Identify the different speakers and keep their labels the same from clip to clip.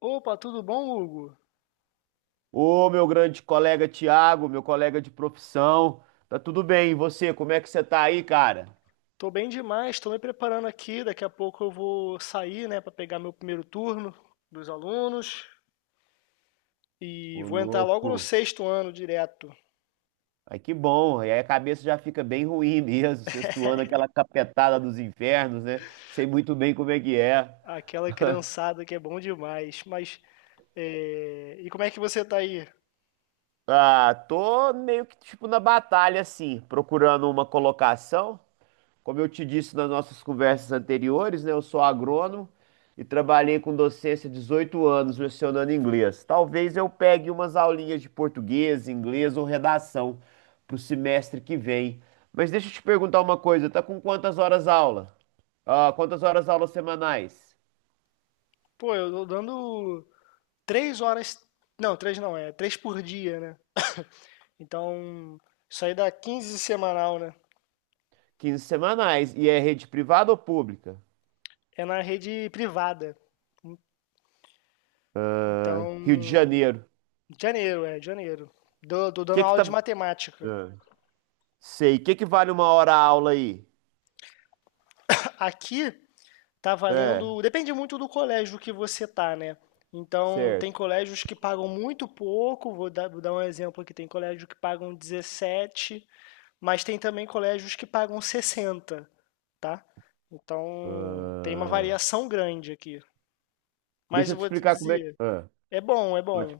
Speaker 1: Opa, tudo bom, Hugo?
Speaker 2: Ô, meu grande colega Tiago, meu colega de profissão. Tá tudo bem? E você, como é que você tá aí, cara?
Speaker 1: Tô bem demais, tô me preparando aqui. Daqui a pouco eu vou sair, né, para pegar meu primeiro turno dos alunos e
Speaker 2: Ô,
Speaker 1: vou entrar logo no
Speaker 2: louco.
Speaker 1: sexto ano direto.
Speaker 2: Ai, que bom. E aí a cabeça já fica bem ruim mesmo, sextuando aquela capetada dos infernos, né? Sei muito bem como é que é.
Speaker 1: Aquela criançada que é bom demais. Mas, e como é que você tá aí?
Speaker 2: Ah, tô meio que tipo na batalha, assim, procurando uma colocação. Como eu te disse nas nossas conversas anteriores, né, eu sou agrônomo e trabalhei com docência 18 anos lecionando inglês. Talvez eu pegue umas aulinhas de português, inglês ou redação para o semestre que vem. Mas deixa eu te perguntar uma coisa, tá com quantas horas aula? Ah, quantas horas aula semanais?
Speaker 1: Pô, eu tô dando três horas. Não, três não, é três por dia, né? Então, isso aí dá 15 semanal, né?
Speaker 2: 15 semanais. E é rede privada ou pública?
Speaker 1: É na rede privada.
Speaker 2: Ah, Rio de
Speaker 1: Então,
Speaker 2: Janeiro.
Speaker 1: Janeiro, janeiro. Tô
Speaker 2: O
Speaker 1: dando
Speaker 2: que que
Speaker 1: aula de
Speaker 2: tá.
Speaker 1: matemática.
Speaker 2: Ah, sei. O que que vale uma hora aula aí?
Speaker 1: Aqui tá
Speaker 2: É,
Speaker 1: valendo. Depende muito do colégio que você tá, né? Então, tem
Speaker 2: certo.
Speaker 1: colégios que pagam muito pouco. Vou dar um exemplo aqui: tem colégio que pagam 17, mas tem também colégios que pagam 60, tá? Então, tem uma
Speaker 2: Ah,
Speaker 1: variação grande aqui. Mas
Speaker 2: deixa
Speaker 1: eu
Speaker 2: eu te
Speaker 1: vou te
Speaker 2: explicar como é que.
Speaker 1: dizer:
Speaker 2: Ah,
Speaker 1: é bom.
Speaker 2: pode.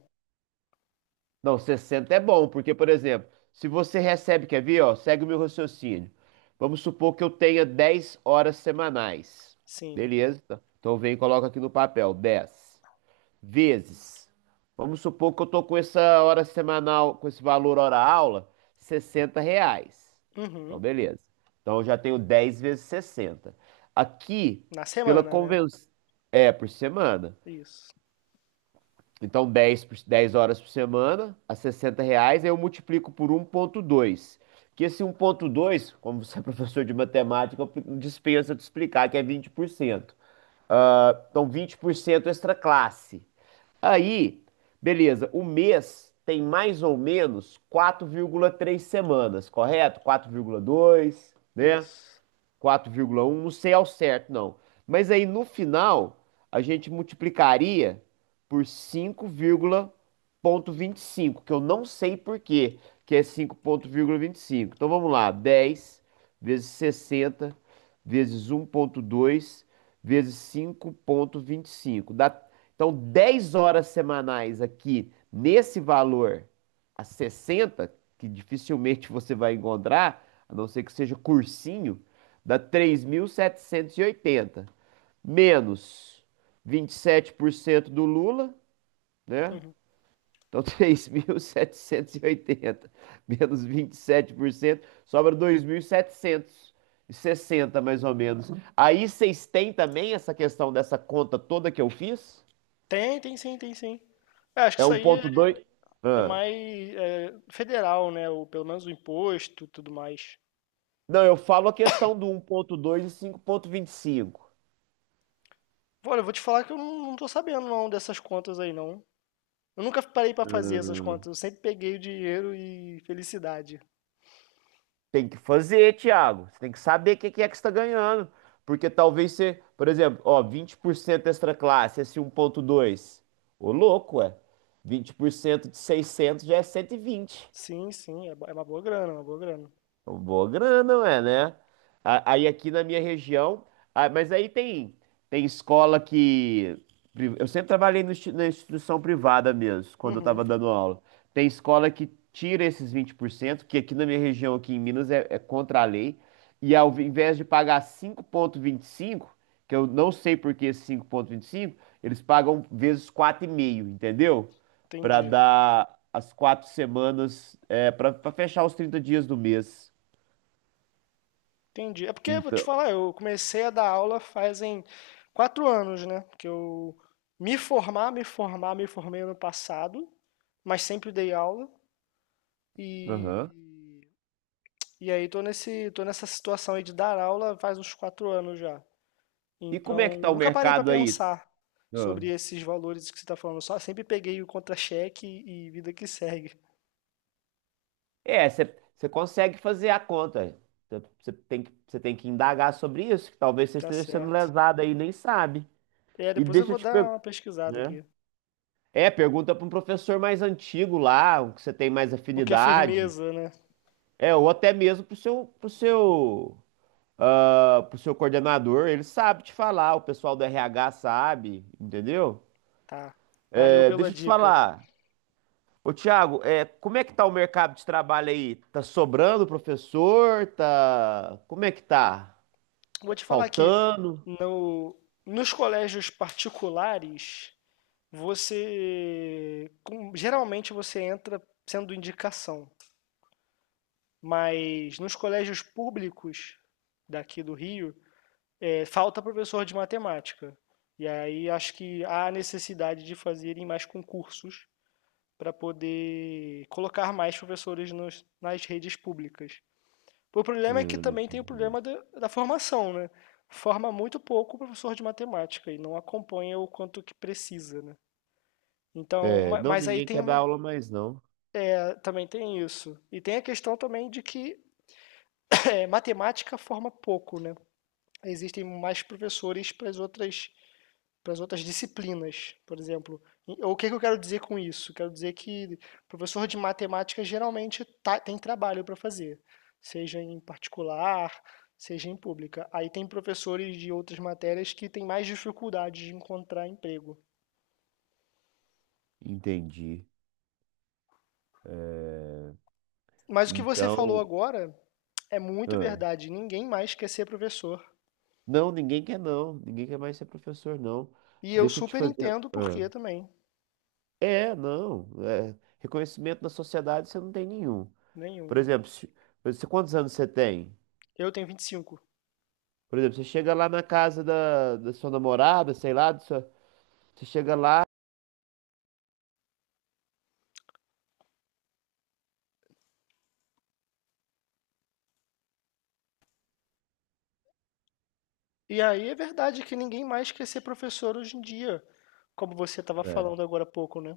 Speaker 2: Não, 60 é bom, porque, por exemplo, se você recebe, quer ver, ó, segue o meu raciocínio. Vamos supor que eu tenha 10 horas semanais.
Speaker 1: Sim.
Speaker 2: Beleza? Então vem e coloca aqui no papel, 10 vezes. Vamos supor que eu tô com essa hora semanal, com esse valor hora-aula, 60 reais. Então,
Speaker 1: Uhum.
Speaker 2: beleza. Então eu já tenho 10 vezes 60. Aqui,
Speaker 1: Na
Speaker 2: pela
Speaker 1: semana, né?
Speaker 2: convenção. É, por semana.
Speaker 1: Isso,
Speaker 2: Então, 10 horas por semana, a 60 reais, aí eu multiplico por 1,2. Que esse 1,2, como você é professor de matemática, eu dispensa de explicar, que é 20%. Ah, então, 20% extra classe. Aí, beleza, o mês tem mais ou menos 4,3 semanas, correto? 4,2, né?
Speaker 1: isso.
Speaker 2: 4,1, não sei ao certo, não. Mas aí no final, a gente multiplicaria por 5,25, que eu não sei por quê, que é 5,25. Então vamos lá, 10 vezes 60 vezes 1,2 vezes 5,25. Dá. Então, 10 horas semanais aqui nesse valor a 60, que dificilmente você vai encontrar, a não ser que seja cursinho, dá 3.780. Menos 27% do Lula, né? Então, 3.780 menos vinte e sete por cento, sobra 2.760 mais ou menos. Aí vocês têm também essa questão dessa conta toda que eu fiz?
Speaker 1: Tem sim. É, acho que
Speaker 2: É
Speaker 1: isso
Speaker 2: um
Speaker 1: aí
Speaker 2: 1,2?
Speaker 1: é
Speaker 2: Ah.
Speaker 1: mais federal, né? Ou pelo menos o imposto, tudo mais.
Speaker 2: Não, eu falo a questão do um ponto dois e 5,25.
Speaker 1: Olha, eu vou te falar que eu não, não tô sabendo não dessas contas aí, não. Eu nunca parei pra fazer essas
Speaker 2: Ah.
Speaker 1: contas. Eu sempre peguei o dinheiro e felicidade.
Speaker 2: Tem que fazer, Thiago. Você tem que saber o que que é que você está ganhando. Porque talvez você, por exemplo, ó, 20% extra classe, esse um ponto dois. Ô, louco, ué. 20% de 600 já é 120.
Speaker 1: Sim, sim, é uma é uma boa grana.
Speaker 2: Boa grana, ué, né? Aí aqui na minha região, ah, mas aí tem escola que eu sempre trabalhei no na instituição privada mesmo, quando eu tava
Speaker 1: Uhum,
Speaker 2: dando aula. Tem escola que tira esses 20%, que aqui na minha região, aqui em Minas, é contra a lei. E ao invés de pagar 5,25, que eu não sei por que esse 5,25, eles pagam vezes 4,5, entendeu? Para
Speaker 1: entendi.
Speaker 2: dar as 4 semanas, é, para fechar os 30 dias do mês.
Speaker 1: Entendi. É porque, vou te
Speaker 2: Então,
Speaker 1: falar, eu comecei a dar aula fazem quatro anos, né? Que eu me formei ano passado, mas sempre dei aula. E
Speaker 2: aham.
Speaker 1: E aí tô nessa situação aí de dar aula faz uns quatro anos já.
Speaker 2: E como é que
Speaker 1: Então,
Speaker 2: tá o
Speaker 1: nunca parei para
Speaker 2: mercado aí?
Speaker 1: pensar
Speaker 2: Ah,
Speaker 1: sobre esses valores que você está falando. Só sempre peguei o contra-cheque e vida que segue.
Speaker 2: é, você consegue fazer a conta. Você tem que indagar sobre isso, que talvez você
Speaker 1: Tá
Speaker 2: esteja sendo
Speaker 1: certo.
Speaker 2: lesado aí, e nem sabe.
Speaker 1: É,
Speaker 2: E
Speaker 1: depois eu
Speaker 2: deixa eu
Speaker 1: vou
Speaker 2: te
Speaker 1: dar
Speaker 2: perguntar,
Speaker 1: uma pesquisada
Speaker 2: né?
Speaker 1: aqui.
Speaker 2: É, pergunta para um professor mais antigo lá, o que você tem mais
Speaker 1: O que é
Speaker 2: afinidade.
Speaker 1: firmeza, né?
Speaker 2: É, ou até mesmo pro seu coordenador, ele sabe te falar, o pessoal do RH sabe, entendeu?
Speaker 1: Tá. Valeu
Speaker 2: É,
Speaker 1: pela
Speaker 2: deixa eu te
Speaker 1: dica.
Speaker 2: falar. Ô, Thiago, é, como é que tá o mercado de trabalho aí? Tá sobrando professor? Tá. Como é que tá?
Speaker 1: Vou
Speaker 2: Tá
Speaker 1: te falar aqui,
Speaker 2: faltando?
Speaker 1: no, nos colégios particulares, geralmente você entra sendo indicação. Mas nos colégios públicos daqui do Rio, falta professor de matemática. E aí acho que há a necessidade de fazerem mais concursos para poder colocar mais professores nas redes públicas. O problema é que
Speaker 2: Ah,
Speaker 1: também tem o
Speaker 2: entendi.
Speaker 1: problema da formação, né? Forma muito pouco o professor de matemática e não acompanha o quanto que precisa, né? Então,
Speaker 2: É, não,
Speaker 1: mas aí
Speaker 2: ninguém
Speaker 1: tem
Speaker 2: quer dar
Speaker 1: uma,
Speaker 2: aula mais, não.
Speaker 1: é, também tem isso. E tem a questão também de que matemática forma pouco, né? Existem mais professores para as outras disciplinas, por exemplo. E o que que eu quero dizer com isso? Quero dizer que professor de matemática geralmente tem trabalho para fazer, seja em particular, seja em pública. Aí tem professores de outras matérias que têm mais dificuldade de encontrar emprego.
Speaker 2: Entendi. É,
Speaker 1: Mas o que você falou
Speaker 2: então,
Speaker 1: agora é muito
Speaker 2: ah,
Speaker 1: verdade. Ninguém mais quer ser professor.
Speaker 2: não, ninguém quer não. Ninguém quer mais ser professor, não.
Speaker 1: E eu
Speaker 2: Deixa eu te
Speaker 1: super
Speaker 2: fazer.
Speaker 1: entendo por
Speaker 2: Ah.
Speaker 1: que também.
Speaker 2: É, não. É, reconhecimento na sociedade você não tem nenhum. Por
Speaker 1: Nenhum.
Speaker 2: exemplo, você, quantos anos você tem?
Speaker 1: Eu tenho vinte e cinco.
Speaker 2: Por exemplo, você chega lá na casa da sua namorada, sei lá, você chega lá.
Speaker 1: E aí é verdade que ninguém mais quer ser professor hoje em dia, como você estava
Speaker 2: É.
Speaker 1: falando agora há pouco, né?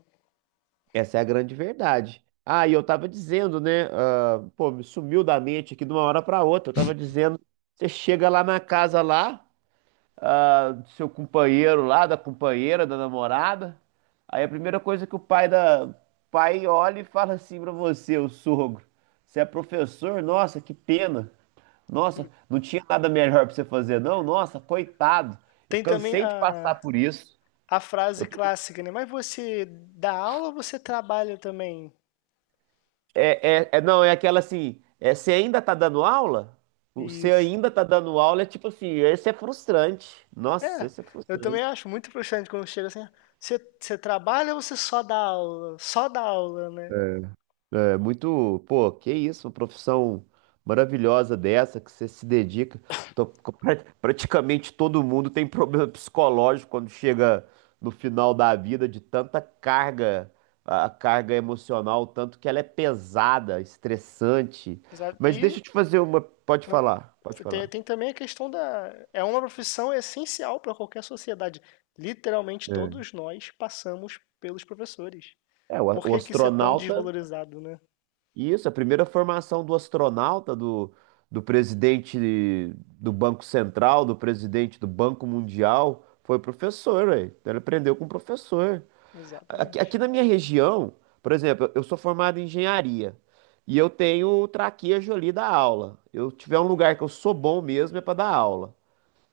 Speaker 2: Essa é a grande verdade. Ah, e eu tava dizendo, né? Ah, pô, me sumiu da mente aqui de uma hora pra outra. Eu tava dizendo, você chega lá na casa lá, ah, do seu companheiro lá, da companheira, da namorada. Aí a primeira coisa que o pai olha e fala assim pra você, o sogro, você é professor? Nossa, que pena. Nossa, não tinha nada melhor pra você fazer, não? Nossa, coitado. Eu
Speaker 1: Tem também
Speaker 2: cansei de passar por isso.
Speaker 1: a frase
Speaker 2: Eu tô-
Speaker 1: clássica, né? Mas você dá aula ou você trabalha também?
Speaker 2: É, é, é- não, é aquela assim, é, você ainda tá dando aula? Você
Speaker 1: Isso.
Speaker 2: ainda tá dando aula é tipo assim, esse é frustrante. Nossa,
Speaker 1: É,
Speaker 2: esse é
Speaker 1: eu também
Speaker 2: frustrante.
Speaker 1: acho muito frustrante quando chega assim, "Ah, você trabalha ou você só dá aula? Só dá aula, né?"
Speaker 2: É muito, pô, que isso, uma profissão maravilhosa dessa que você se dedica. Então, pra- praticamente todo mundo tem problema psicológico quando chega no final da vida de tanta carga, a carga emocional, tanto que ela é pesada, estressante.
Speaker 1: Sabe?
Speaker 2: Mas deixa
Speaker 1: E
Speaker 2: eu te fazer uma, pode
Speaker 1: ah,
Speaker 2: falar, pode falar.
Speaker 1: tem também a questão da... É uma profissão essencial para qualquer sociedade. Literalmente
Speaker 2: É.
Speaker 1: todos nós passamos pelos professores.
Speaker 2: É,
Speaker 1: Por
Speaker 2: o
Speaker 1: que que isso é tão
Speaker 2: astronauta.
Speaker 1: desvalorizado, né?
Speaker 2: Isso, a primeira formação do astronauta, do presidente do Banco Central, do presidente do Banco Mundial, foi professor, ué. Então ele aprendeu com o professor. Aqui,
Speaker 1: Exatamente.
Speaker 2: aqui na minha região, por exemplo, eu sou formado em engenharia e eu tenho o traquejo ali da aula. Eu tiver um lugar que eu sou bom mesmo é para dar aula.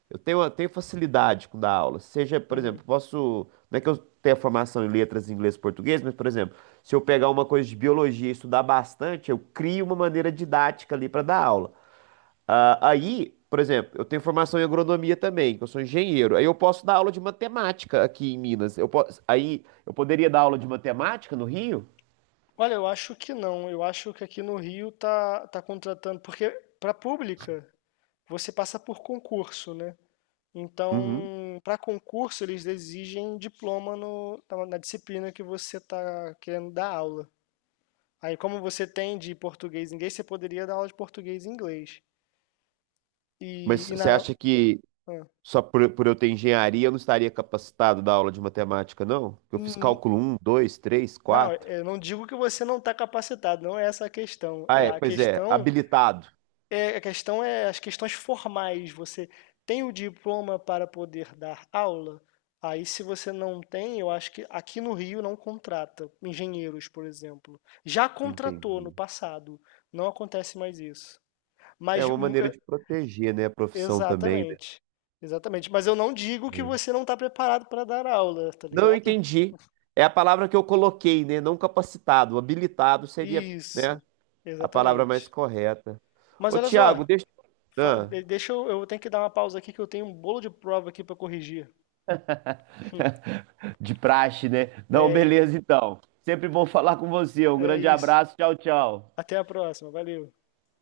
Speaker 2: Eu tenho facilidade com dar aula. Seja, por
Speaker 1: Uhum.
Speaker 2: exemplo, posso. Não é que eu tenha formação em letras, inglês e português, mas, por exemplo, se eu pegar uma coisa de biologia e estudar bastante, eu crio uma maneira didática ali para dar aula. Ah, aí, por exemplo, eu tenho formação em agronomia também, que eu sou engenheiro. Aí eu posso dar aula de matemática aqui em Minas. Eu posso, aí eu poderia dar aula de matemática no Rio?
Speaker 1: Olha, eu acho que não. Eu acho que aqui no Rio tá contratando porque para pública, você passa por concurso, né.
Speaker 2: Uhum.
Speaker 1: Então, para concurso, eles exigem diploma no na disciplina que você tá querendo dar aula. Aí, como você tem de português e inglês, você poderia dar aula de português e inglês.
Speaker 2: Mas
Speaker 1: E na
Speaker 2: você acha que
Speaker 1: hã.
Speaker 2: só por eu ter engenharia, eu não estaria capacitado da aula de matemática, não? Eu fiz
Speaker 1: Hum,
Speaker 2: cálculo um, 2, 3,
Speaker 1: não,
Speaker 2: 4.
Speaker 1: eu não digo que você não está capacitado, não é essa a questão.
Speaker 2: Ah, é, pois é, habilitado.
Speaker 1: É, a questão é as questões formais. Você tem o diploma para poder dar aula? Aí, se você não tem, eu acho que aqui no Rio não contrata engenheiros, por exemplo. Já contratou no
Speaker 2: Entendi.
Speaker 1: passado. Não acontece mais isso.
Speaker 2: É
Speaker 1: Mas,
Speaker 2: uma
Speaker 1: hum,
Speaker 2: maneira
Speaker 1: é,
Speaker 2: de proteger, né, a profissão também, né?
Speaker 1: exatamente. Exatamente. Mas eu não digo que
Speaker 2: Hum.
Speaker 1: você não está preparado para dar aula, tá
Speaker 2: Não, eu
Speaker 1: ligado?
Speaker 2: entendi. É a palavra que eu coloquei, né? Não capacitado. Habilitado seria, né,
Speaker 1: Isso,
Speaker 2: a palavra mais
Speaker 1: exatamente.
Speaker 2: correta.
Speaker 1: Mas
Speaker 2: Ô,
Speaker 1: olha só,
Speaker 2: Tiago, deixa. Ah,
Speaker 1: deixa eu tenho que dar uma pausa aqui que eu tenho um bolo de prova aqui para corrigir.
Speaker 2: de praxe, né? Não,
Speaker 1: É,
Speaker 2: beleza, então. Sempre bom falar com você. Um
Speaker 1: É
Speaker 2: grande
Speaker 1: isso.
Speaker 2: abraço. Tchau, tchau.
Speaker 1: Até a próxima. Valeu.